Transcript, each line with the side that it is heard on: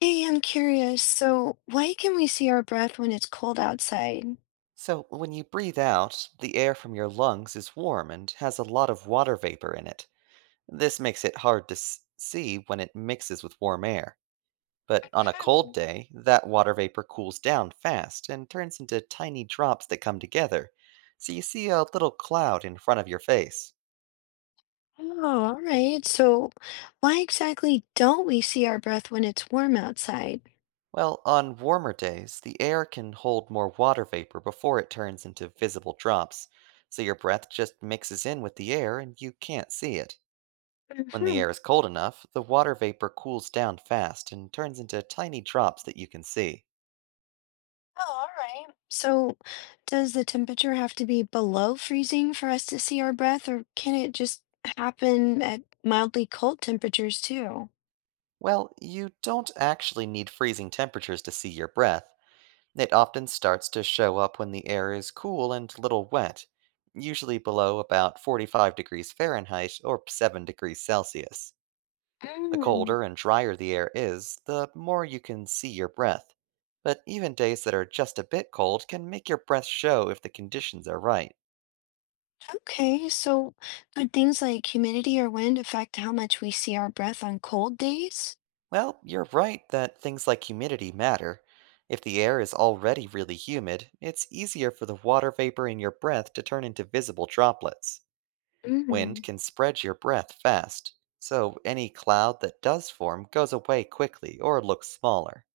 left: Hey, I'm curious. So, why can we see our breath when it's cold outside?
right: So, when you breathe out, the air from your lungs is warm and has a lot of water vapor in it. This makes it hard to see when it mixes with warm air. But on a cold
left: Mhm.
right: day, that water vapor cools down fast and turns into tiny drops that come together, so you see a little cloud in front of your face.
left: Oh, all right. So, why exactly don't we see our breath when it's warm outside?
right: Well, on warmer days, the air can hold more water vapor before it turns into visible drops, so your breath just mixes in with the air and you can't see it. When the
left: Hmm.
right: air is cold enough, the water vapor cools down fast and turns into tiny drops that you can see.
left: Oh, all right. So, does the temperature have to be below freezing for us to see our breath, or can it just happen at mildly cold temperatures too?
right: Well, you don't actually need freezing temperatures to see your breath. It often starts to show up when the air is cool and a little wet, usually below about 45 degrees Fahrenheit or 7 degrees Celsius. The
left: Mm,
right: colder and drier the air is, the more you can see your breath. But even days that are just a bit cold can make your breath show if the conditions are right.
left: okay. So, could things like humidity or wind affect how much we see our breath on cold days?
right: Well, you're right that things like humidity matter. If the air is already really humid, it's easier for the water vapor in your breath to turn into visible droplets.
left: Hmm.
right: Wind can spread your breath fast, so any cloud that does form goes away quickly or looks smaller.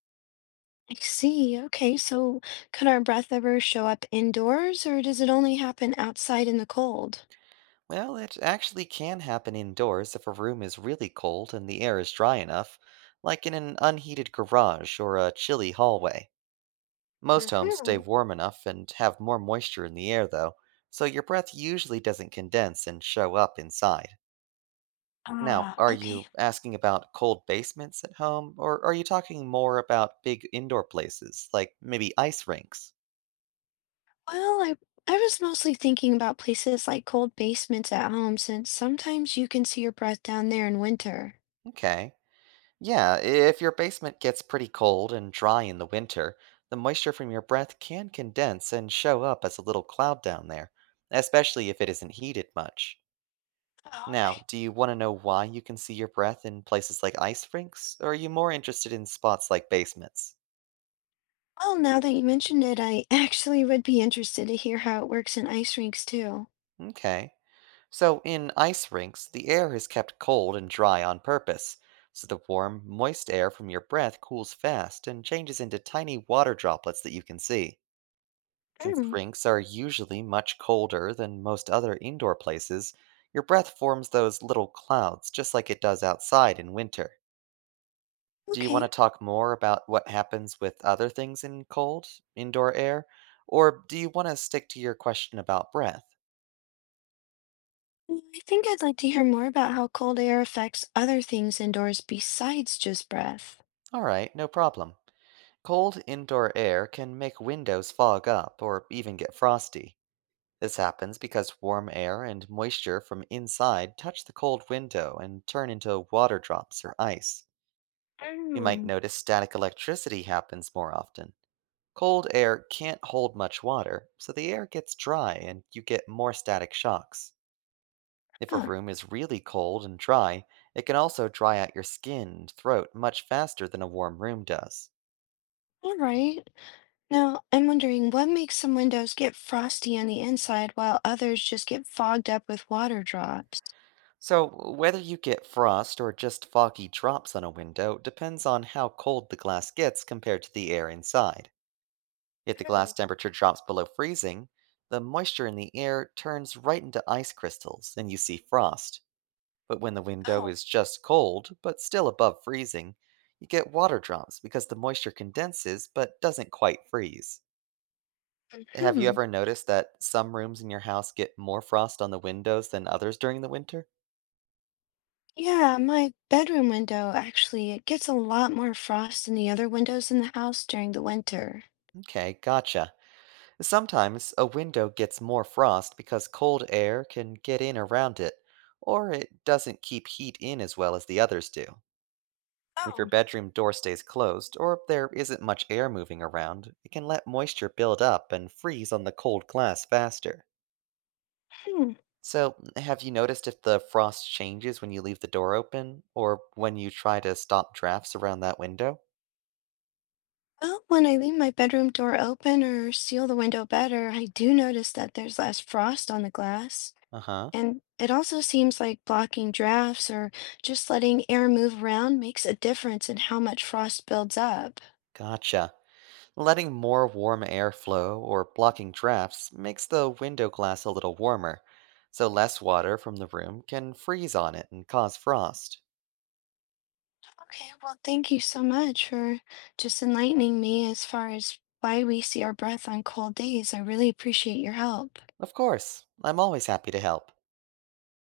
left: I see. Okay, so could our breath ever show up indoors, or does it only happen outside in the cold?
right: Well, it actually can happen indoors if a room is really cold and the air is dry enough, like in an unheated garage or a chilly hallway. Most homes stay
left: Hmm.
right: warm enough and have more moisture in the air, though, so your breath usually doesn't condense and show up inside. Now,
left: Ah,
right: are
left: okay.
right: you asking about cold basements at home, or are you talking more about big indoor places, like maybe ice rinks?
left: Well, I was mostly thinking about places like cold basements at home, since sometimes you can see your breath down there in winter.
right: Okay. Yeah, if your basement gets pretty cold and dry in the winter, the moisture from your breath can condense and show up as a little cloud down there, especially if it isn't heated much.
left: All right.
right: Now, do you want to know why you can see your breath in places like ice rinks, or are you more interested in spots like basements?
left: Well, now that you mentioned it, I actually would be interested to hear how it works in ice rinks too.
right: Okay. So, in ice rinks, the air is kept cold and dry on purpose, so the warm, moist air from your breath cools fast and changes into tiny water droplets that you can see. Since
left: Mm.
right: rinks are usually much colder than most other indoor places, your breath forms those little clouds just like it does outside in winter. Do you want
left: Okay.
right: to talk more about what happens with other things in cold, indoor air? Or do you want to stick to your question about breath?
left: Well, I think I'd like to hear more about how cold air affects other things indoors besides just breath.
right: Alright, no problem. Cold indoor air can make windows fog up or even get frosty. This happens because warm air and moisture from inside touch the cold window and turn into water drops or ice. You might notice static electricity happens more often. Cold air can't hold much water, so the air gets dry and you get more static shocks. If a
left: Huh.
right: room is really cold and dry, it can also dry out your skin and throat much faster than a warm room does.
left: All right. Now, I'm wondering what makes some windows get frosty on the inside while others just get fogged up with water drops?
right: So, whether you get frost or just foggy drops on a window depends on how cold the glass gets compared to the air inside. If the glass
left: Oh,
right: temperature drops below freezing, the moisture in the air turns right into ice crystals and you see frost. But when the window
left: oh.
right: is just cold, but still above freezing, you get water drops because the moisture condenses but doesn't quite freeze. Have you
left: Hmm.
right: ever noticed that some rooms in your house get more frost on the windows than others during the winter?
left: Yeah, my bedroom window actually, it gets a lot more frost than the other windows in the house during the winter.
right: Okay, gotcha. Sometimes a window gets more frost because cold air can get in around it, or it doesn't keep heat in as well as the others do. If your
left: Oh.
right: bedroom door stays closed, or if there isn't much air moving around, it can let moisture build up and freeze on the cold glass faster.
left: Hmm.
right: So, have you noticed if the frost changes when you leave the door open, or when you try to stop drafts around that window?
left: Well, when I leave my bedroom door open or seal the window better, I do notice that there's less frost on the glass.
right: Uh-huh.
left: And it also seems like blocking drafts or just letting air move around makes a difference in how much frost builds up.
right: Gotcha. Letting more warm air flow or blocking drafts makes the window glass a little warmer, so less water from the room can freeze on it and cause frost.
left: Okay, well, thank you so much for just enlightening me as far as why we see our breath on cold days. I really appreciate your help.
right: Of course, I'm always happy to help.